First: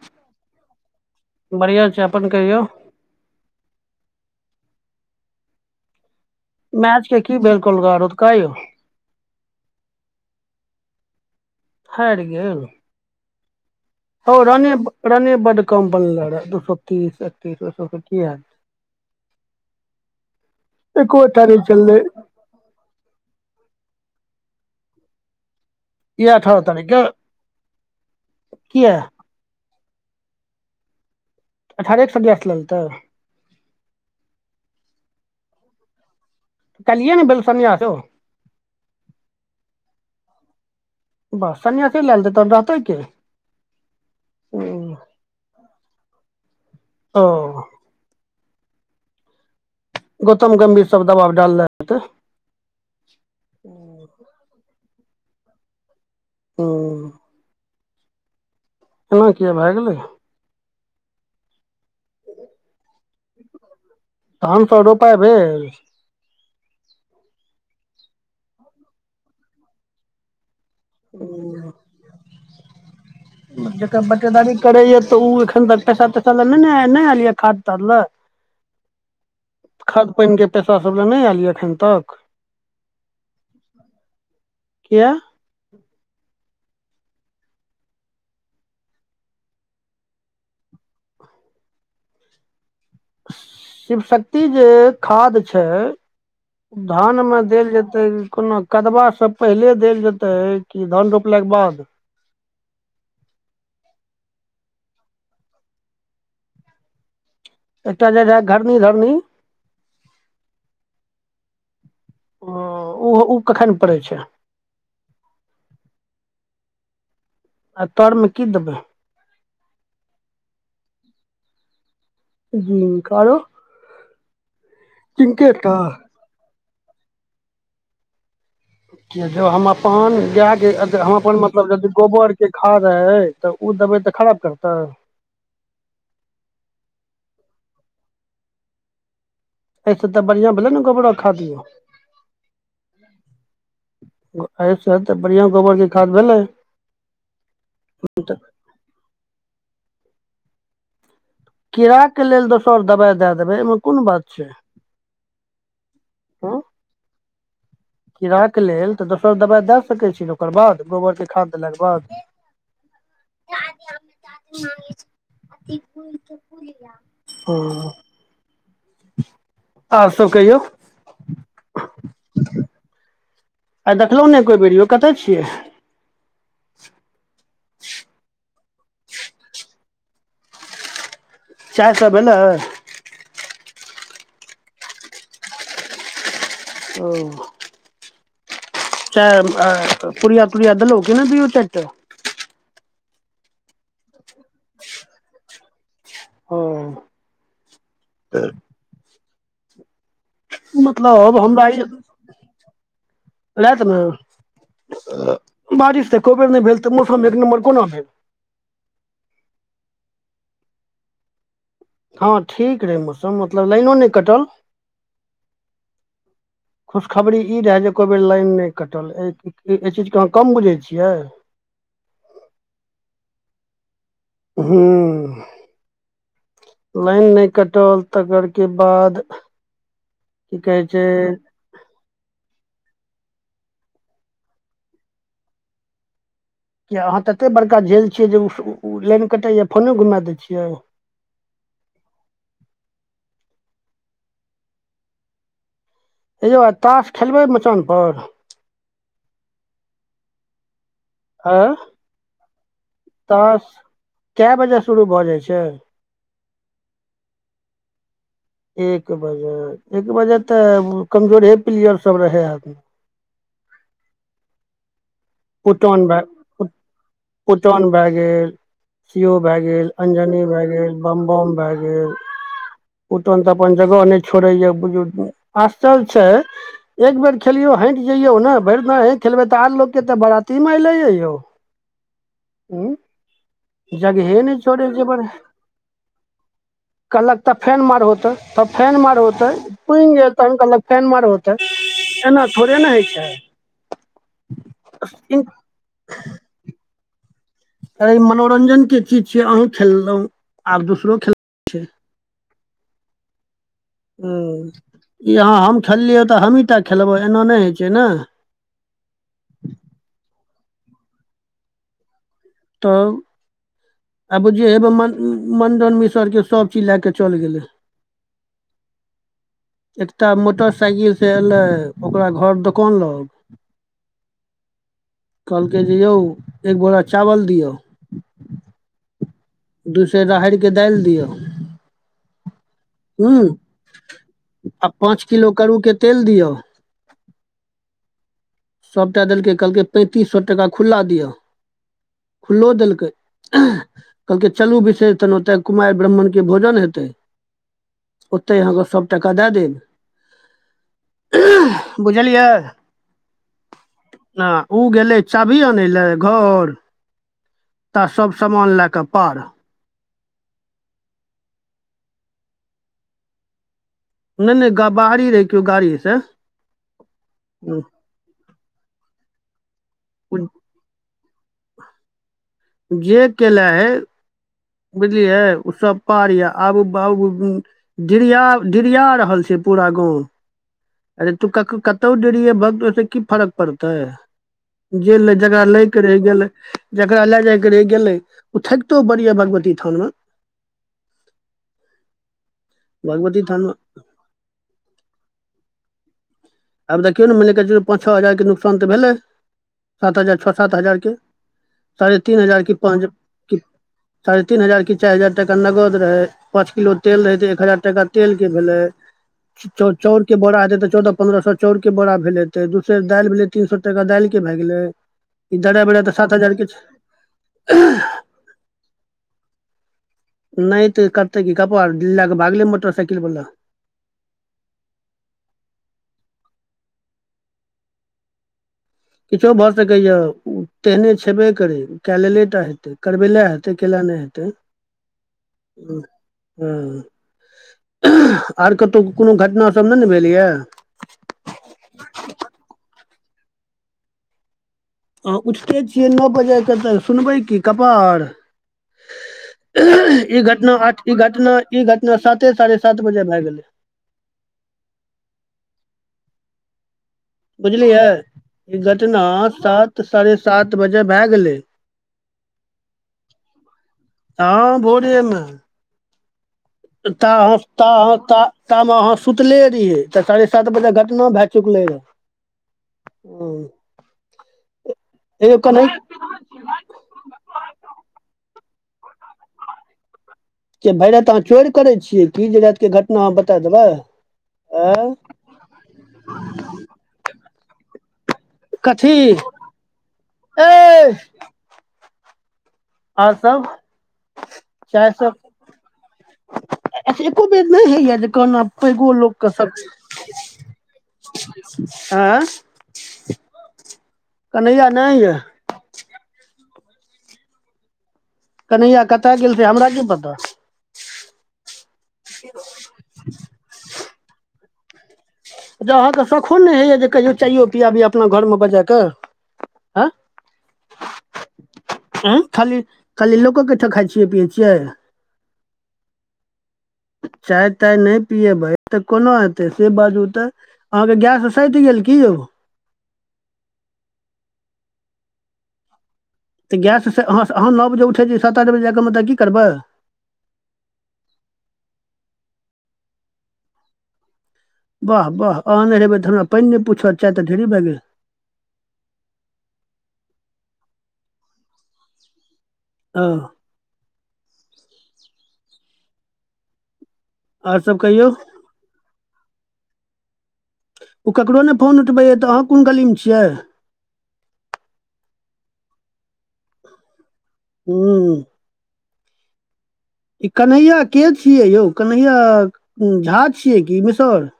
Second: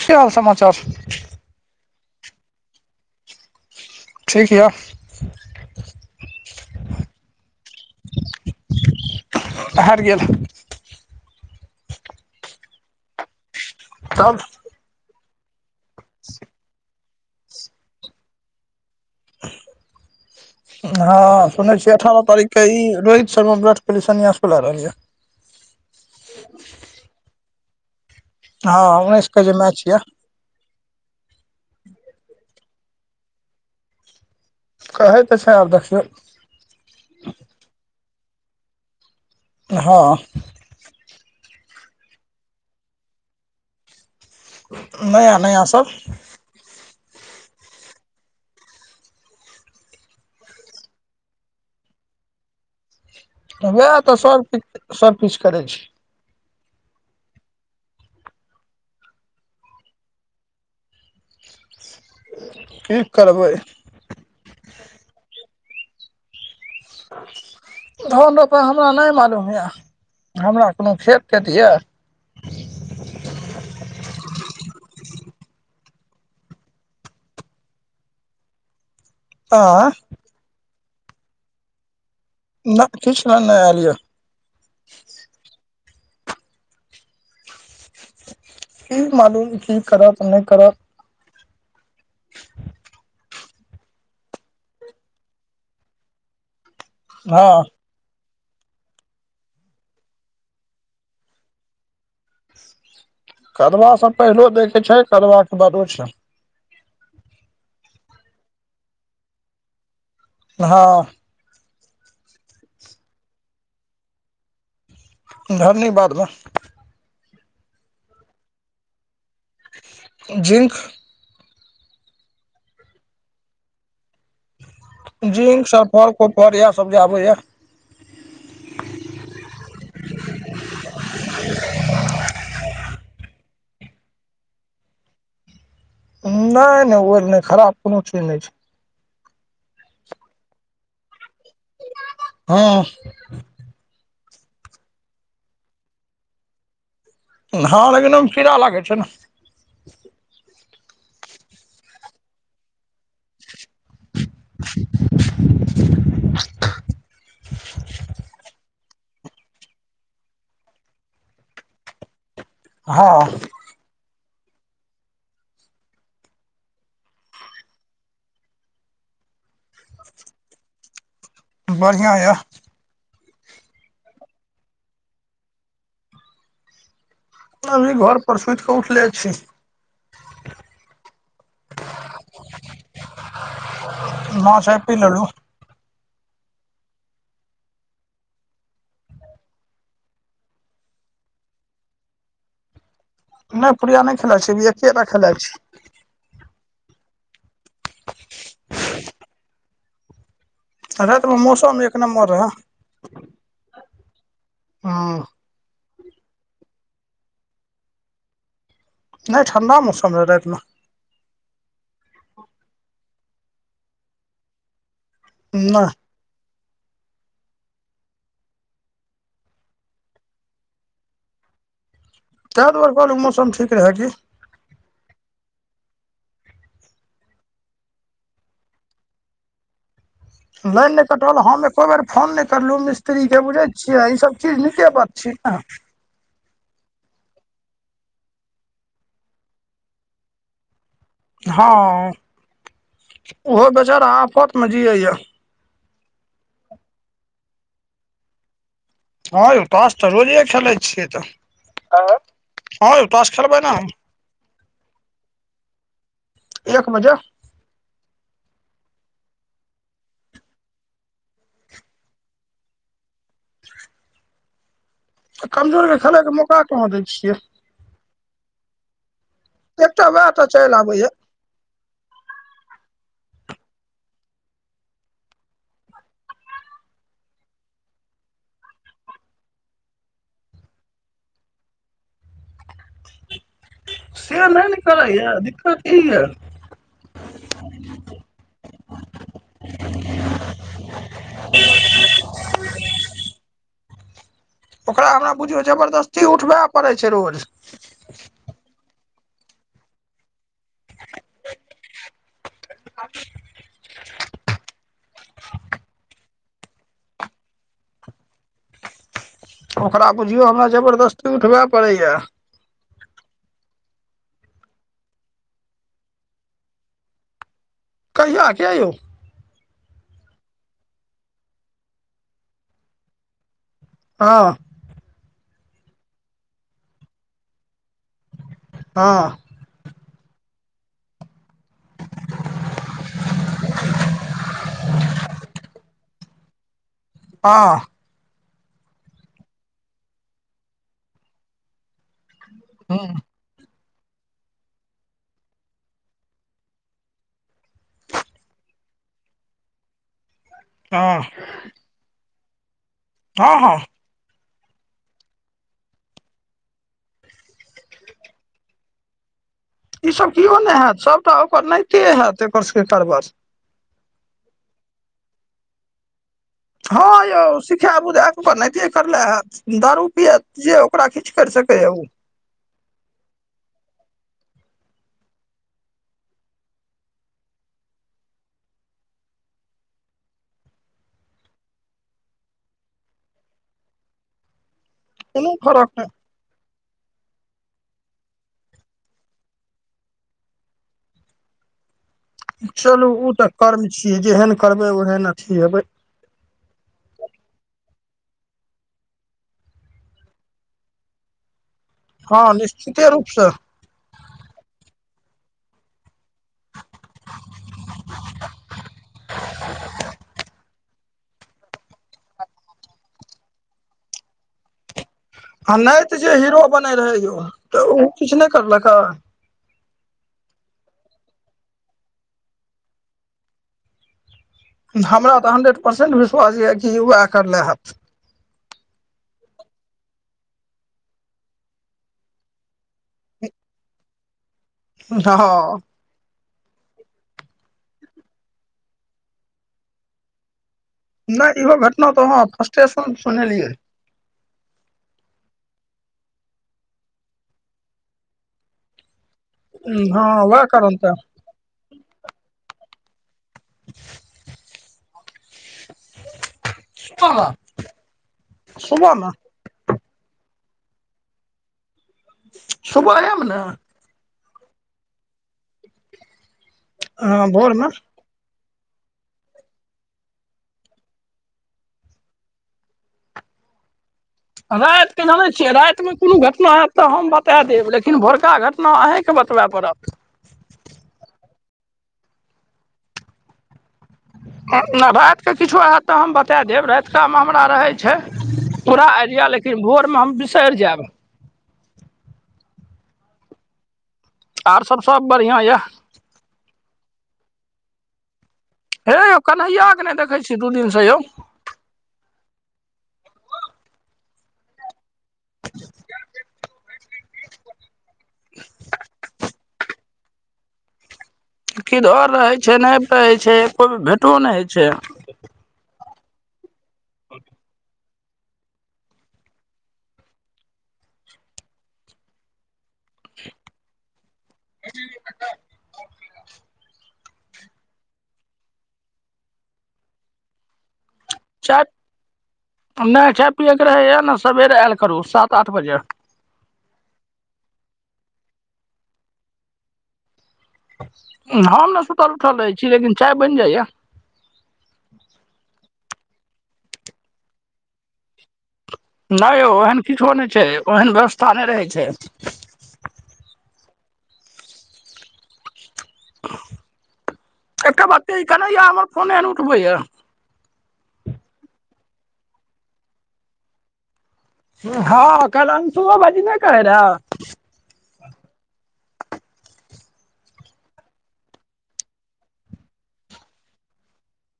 कि हाल समाचार? बढ़िया छै अपन कहियौ! ठीक! मैच के की भेल कौलका रौतका यौ [unintelligible] हाइर गेल [inaudible] हाइर गेल हौ तब रने रने बड्ड कम बनलै रे दू सौ तीस एकतीस ओय सब स कि हैत। एकोटा हँ नहि सुनेै छियइ चललै अठारह तारीख क ई रोहित शर्मा विराट स पहिने सन्यासो ल रहलै या। ई अठारह तारीख क हँ उन्नैस क जे मैच यऽ अठारहे क सन्यास ल लेतय कहै तऽ छै। आब देखियो कलियए ने भेलय सन्यास हो। हँ बा सन्यासलए देतन रहतै क नया नया सब ओ गौतम गम्भीर सब दबाब डालनेे हेतै वैह तऽ सबकि सबकिछ करै छय। हम्म एना किय भए गेलै कि करबै धान सब रोपय भेल धान रोपाय हमरा नहि मालूम यऽ हमरा कोनो खेत तेत यऽ [unintelligible] जकर बटेदारी करे या तऽ उ एखन तक पैसा तैसा लय नैने नहि आयल य ने खाद ताद लए आ खाद पानिके पैसा सब लए नहि आयल य एखन तक न किछ ल नहि आयल य। किय की मालूम की करत नहि करत शिव शक्ति जे खाद छै। धान मे हँ देल जेत कोनो कदबाँ पहिले देल जेतै कि धान रोपलाके बाद कदबासँ पहिलो दैके छै। कदबा के बादो छै। एकटा जे रहै घर्नी धरनी हँ ओ ऊहो उ कखन पड़ै छै। घर्नी बादमे आ तरमे की देबै जिंक जींक आरो जिंके जिंक टा सफर कोफर इएह सब जे आबेया य जो हम अपन गाय के हम अपन मतलब यदि गोबर के खाद है। तऽ ओ दबै तऽ खराब करतै। नहि नहि ओ नहि खराब कुनु चीज नहि छैय। ऐस तऽ बढ़ियाआ भेलोल ने गोबड़ो खाद यौ हाँ एहिसँ तऽ बढ़िआँ गोबरके खाद भेलै हाँ लेकिन ओहिमे कीड़ा लागै छैय। नहि कीड़ाक के लेल दोसर दवाइ दए देबै एहिमे कुन बात छैय। [inaudible] हुँ [inaudible] कीड़ाक के लेल तऽ दोसर दबाइ दय सकैत छी, ने ओकर बाद गोबर के खाद देलाके बाद। हाँ। उ [unintelligible] आर सब कहियौ। बढ़िआं यऽ। आइ देखलहुँ ने एकई बेर यो, कतय छियै। अभी घर पर सुति कऽ उठले छी। चाय सब भेललै? हाँ चाय पी ललु। ओ। चाय अ पुड़िया- तुरीया दलो कि नहि दुयो चारि टा। नहि पूड़िया नहि खेलाइत छी, एकेटा खेला छीय। हूं। उ मतलब रातिमे हमरा ई मौसम एक नम्बर रहै रातमे हँ अ [inaudible] बारिश तऽ एको बेर नहि भेल, तऽ मौसम एक नम्बर कुना भेल। नै ठण्डा मौसम रहे राइत में। हाँ ठीक रहे मौसम मतलब लाइनो नहि कटल। ना। खुशखबरी ई रहै, जे एको बेर लाइन नहि कटल, एहि चीजके अहाँ कम बुझै छियै। ताहि दुआरे कहलहुँ मौसम ठीक रहे की। हुँ। लाइन नहि कटल तकर के बाद की [unintelligible] कहै छै कोइ बेर फोन नहि करलहुँ, मिस्त्रीके बुझै छियै ईसभ चीज नीके बात छीय नै। किए अहाँ तऽ एतेक बड़का झेल छियै, जे ओ लाइन कटैए फोने घुमा दै छियै। हाँ, ओहो बेचारा आफत मे जियैया। हे यौ आइ ताश खेलबै मचानपर। हाँ यौ ताश तऽ रोजे खेलैत छियै तऽ आँय हँ यौ खेलबै ताश, ने कए बजे शुरू भऽ जाइ छैय। एक बजे। एक बजे- एक बजे तऽ कमजोरहे प्लेयर सब रहे हैत। [inaudible] कमजोरके खेलैके मौका कहाँ दै छियै। टन भए गेल, सीओ भए गेल, एकटा वएह अंजनी टा भए, चलि गेल आबैया बमबम भए गेल। जे उटन तऽ अपन जगह नहि छोड़ै या बुझु आश्चर्य छै। एक बेर खेलियौ हैट जइयौ ने, भरि दिन हे खेलबै तऽ आर लोग केते बारती मे ऐले या यौ, उँ से नहि निकलैय बड़ दिक्कत की यै। कहलक तब फेन मारहो हो तै तब फेन मार हो तै। पूइन जे तन कहलक फैन मारो तै, एना थोड़े ने होइ छै। ओकरा हमरा बुझियौ जबरदस्ती उठबै पड़ै छै रोज। ई मनोरंजन के चीज छियै। अहूँ खेललहुँ आर दोसरो खेल। छै आ। ई अहाँ हम खेललियै। तऽ हमहीँ टा खेलबै। एना नहि होइ छै ने। ओकरा बुझियौ। हमरा जबरदस्ती उठबैय पड़ैया। तब आब जे हेब मण मण्डन मिसरके सबचीज लए कऽ चलि गेलै। कहिया किया यौ? एकटा मोटरसाइकिल से एयलै। ओकरा घर दोकान लग। हँ। कहलकै जे यौ एक बोरा चावल दियौ। हँ। दू सेर राहरिके दाइल दियौ। हू आ पाँच किलो करुके तेल दियौ? हँ। सभटा देलकै कहलकै। पैंतीस सए टका खुला दिअ खुल्लो देलकै। हँ कहलकै चलू विशेष तन ओतऽ कुमारि ब्राह्ममणके भोजन हेतै। ओतय अहाँके सभ टका दए देब। हँ। बुझलियै। हँ-हँ। न उ गेलै। चाभी अन लए घर त सभ समान लए कऽ पार। ई सब किओ नहि हेत सभटा ओकर नहिते हेत। एकर सबके कारबर नहि नहि बाहरी रहै। किओ गाड़ी से हँ यौ शिखा बुझाक ओकर नइते करले हैत दारू। कुन परा कीछ कर सकैए उ। जे केले है। बुझलियै। उसभ पार यऽ आब बाबू डिरिया-डिरिया रहल छै। पूरा गाँव अरे तू कक कतहु डिटेभक त ओहिस की फरक पड़तै। जे ल कोनो जकरा फरक लैके रहि नहि गेले। जकरा ले जाय के रहि गेले। ओ थकितो बड़ी य भगवती थाना [inaudible] चलू ओ भगवती तऽ थानमे कर्म छियै। जेहन करबै ओहन अथी हेबै। आब देखियो ने मान ल कह छै। पाँच छओ हजारके नुकसान तऽ भेलै। एतअ जे छओ सात हजारके साढ़े तीन हँ हजारके पाँच निश्चिते रूपसँ कि साढ़े तीन हजार कि चारि हजार तऽ नगद रहै। पाँच किलो तेल रहे त एक हजार टाका तेल के भेले। चाउर के बोरा हेते तऽ चौदह पन्द्रह सए चाउर के बोरा भेले। ते दूसर दालि भेलै। तीन सए टाका दालि के भए गेलै। ई आ दर्रा बेरा तऽ नैत सात जे हजार हीरो के बनै रहे। यौ तऽ ओ किछु नहि करलक। नैत करतै की कपार ले क भागल मोटर साइकिल बला। हमरा तऽ हंड्रेड परसेंट विश्वास यऽ कि उएह करले हेत। किछो भऽ सकैए ओ तेहने छेबे करै कए लेलेटा हेतै। करबेले हेतै केल नहि हेतै। थ ह ह हँ, आर कतहु कोनो घटना सब नहि ने भेलैये? नहि इहो घटना तऽ अहां फर्स्टेसन सुनने रहियै। अहां उठते छियै नओ बजे, तऽ सुनबै की कपाड़। हँ ई वएह घटना कारण आठ तऽ ई घटना ई घटना साते साढ़े सात बजे भए गेलै। [inaudible] बुझलियै, ई सुबह घटना मे सात साढ़े सात बजे भए गेलै। सुबहे में ने? हँ भोरे में। ता हँ हो भोर ता मे हो ता तामे अहाँ सुतले रहियै, तऽ साढ़े सात बजे घटना भए चुकले रहै। हुं। हमरा आर केजानै छियै रातिमे कोनो घटना हैत तऽ हम बता देब लेकिन भोरका घटना अहींके बतबै पड़त। कि भरि राति अहाँ चोरि करै छियै की जे राति के घटना अहाँ बता देबै। नहि आँय राति किछो हयत तऽ हम बता देब, राति का मे हमरा रहै छै पूरा कथी आइडिया लेकिन भोरमे हम बिसरि ऐ जाएब। और सब। आर सब सब बढ़िआँ ये। एको दिन नहि होइये जे कोनो हे यौ, कन्हैयाके नहि देखै छी दू दिनसँ यौ? आंय, कन्हैया नै ये। [inaudible] कन्हैया कतऽ गेल से हमरा कि पता। किधर रहै छै, नहि कहै छै, भेटो नहि होइ छै। जे अहाँके सखो नहि होइए जे कहियो चायो पियाबी अपना घरमे बजा के। हुं खाली खाली लोके ओहिठाम खाइ छियै पीयै छियै। चाय ताय नहि पियेबै तऽ कोना हेतै से बाजू ते। अहाँके गैस सैध चाय गेल की यौ? नहि चाय पियैके रहैए ने सबेरे आयल करू सात आठ बजे। तऽ गैससँ अ अहाँ नओ बजे उठै छियै, सात आठ बजे जाय के ओतऽ की करबै। हम ने सुतल उठल रहै छी लेकिन चाय बनि जाइये। वाह वाह अहुं नहि रहेबै तऽ हमरा पानि नहि पुछत चाय तऽ ढेरी भए गेल। नहि यौ ओहन किछो नहि छै, ओहन व्यवस्था नहि रहै छै। हँ। आओर सब एकटा बात कहियौ कही कन्हैया हमर फोन नै उठबैये। ओ ककरो नहि फोन उठबैय तऽ अहाँ कोन गलीमे छियै। हँ काल्हि अंशुओ भाइजी नहि कहै रहे। हूँ। ई कन्हैया के छियै यौ, कन्हैया झा छियै कि मिसर?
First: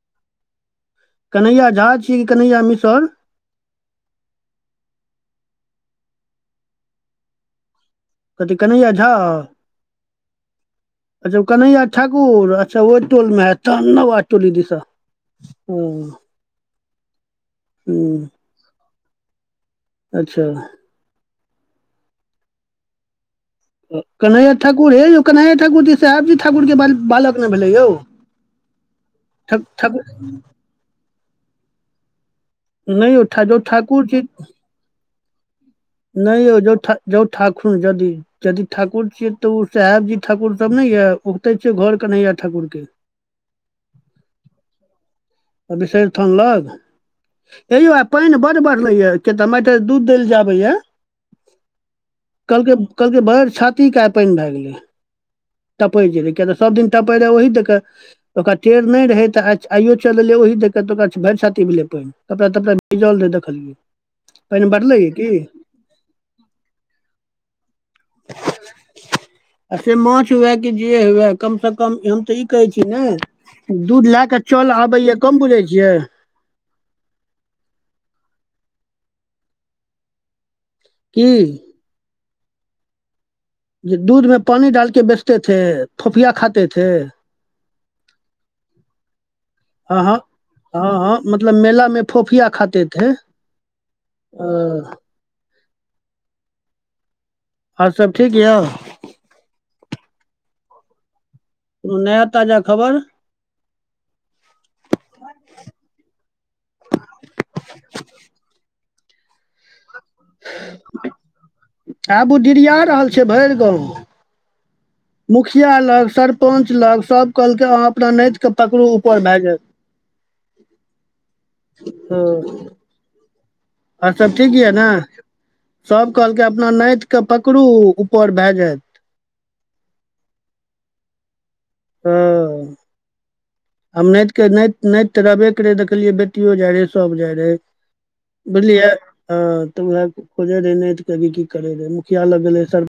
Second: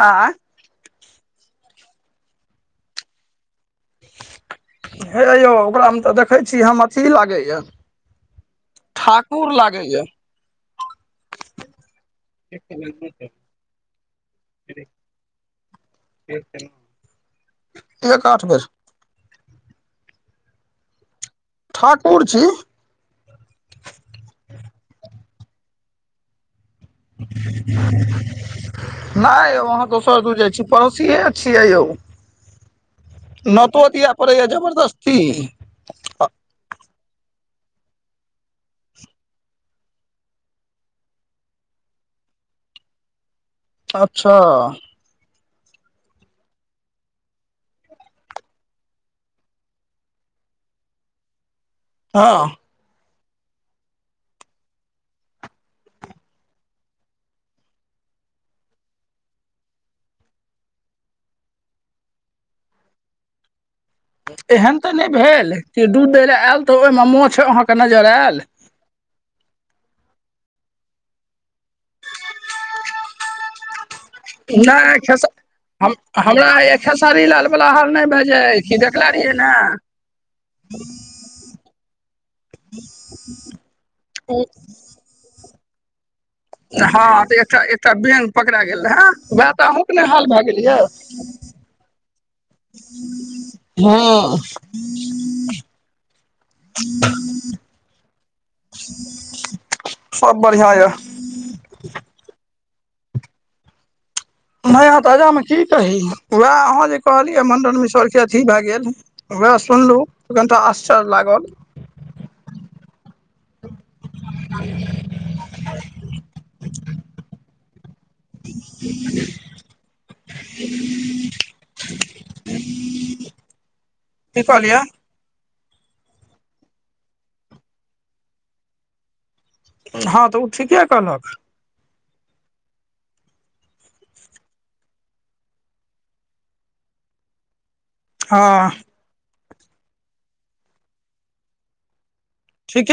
आँ। कन्हैया झा छीयै कि कन्हैया मिसर? हे यौ ओकरामे तऽ देखै छी हम अथि लागैए। कथी कन्हैया झा लागैया अच्छा कन्हैया ठाकुर अच्छा ओहि टोलमे हैत नौआ टोली दिस सं। हुं। एक आठ बेर अच्छा। ठाकुर छी। अ कन्हैया ठाकुर हे यो कन्हैया ठाकुर जी, साहेब जी ठाकुर के बारे मे नै ठा यौ अहाँ के उ ठाकुर सब दूर जाय छी। पड़ोसिये छियै यौ नहि यौ जँ नौतो ठाकुर दिया पड़ेया जबरदस्ती। नै यो जो ठा जो ठाखुन जदि यदि ठाकुर छियै तऽ उ साहेब जी ठाकुर सब नै यऽ ओते छियै घर कन्हैया ठाकुर के। अच्छा। अ विषहैर थान लग। हे यो आय पैन बड बढ़लै या, किया ते हमरा ऐंठा जे दूध देले आबैया हां। कहलकै, कहलकै भैर छाती के आय पेएन भाए गेलै। टपै जे रहै किया तऽ सब दिन टपै रहै ओहि देके ओकरा टेर नै रहै तऽ आय आइयो चैल एलै ओहि देके त ओकरा भैर छाती भेलै पेएन, कपड़ा-तपड़ा भीजल रहै देखलियै। पानि एहन तऽ नै बढ़लैए की भेल आ जे दूध दै ले आएल तऽ ओय मे माछ अहाँ के नजर आएल। आ से माछ हुआए कि जे हुआए कम से कम हम तऽ ई कहै छी नै दूध लाए कऽ चल आब ए खेस हम हमरा ए खेसारी लाल बला हाल नै भाए जाय कि देखलाए रिहै ने। की। [inaudible] जे दूध ओ में पानी डालके बेचते थे फोफिया खाते थे हां तऽ एकटा, एकटा बैंग पकड़ा गेल रहाए, वाएह तऽ अहुँ के नै हाल भाए गेलया। म मेला मे फोफिया खाते थे, हँ औ [inaudible] और सब ठीक यो। सब बढ़ियां या। कुनू नया-ताजा खबर। नया ताजा मे की कही वाएह अहाँ जे कहलियै मण्डन मिशर के अथी भाए गेल वाएह सुनलु तऽ कनटा आश्चर्य लागल। आब उ डिरया रहल छै भैर गाँव। मुखिया लग, सरपंच लग सब कहलकै अहाँ अपना नैत के पकड़ु ऊपर भाए जाएत, हां। [inaudible] और सब की ठीक यऽ कहलियै नै, सब कहलकै अपना नैत के पकड़ू ऊपर भाए जाएत। हां त उ ठीके कहलक। हां। हम नैत के नैत नैत त रहबे करै देखलियै बेटियो जाय रहै, सब जाय रहै। हँ बुझलियै हां तऽ वाएह खोजे रहै नैत के भी की करे रहै, मुखिया लग गेलै, सर ठीके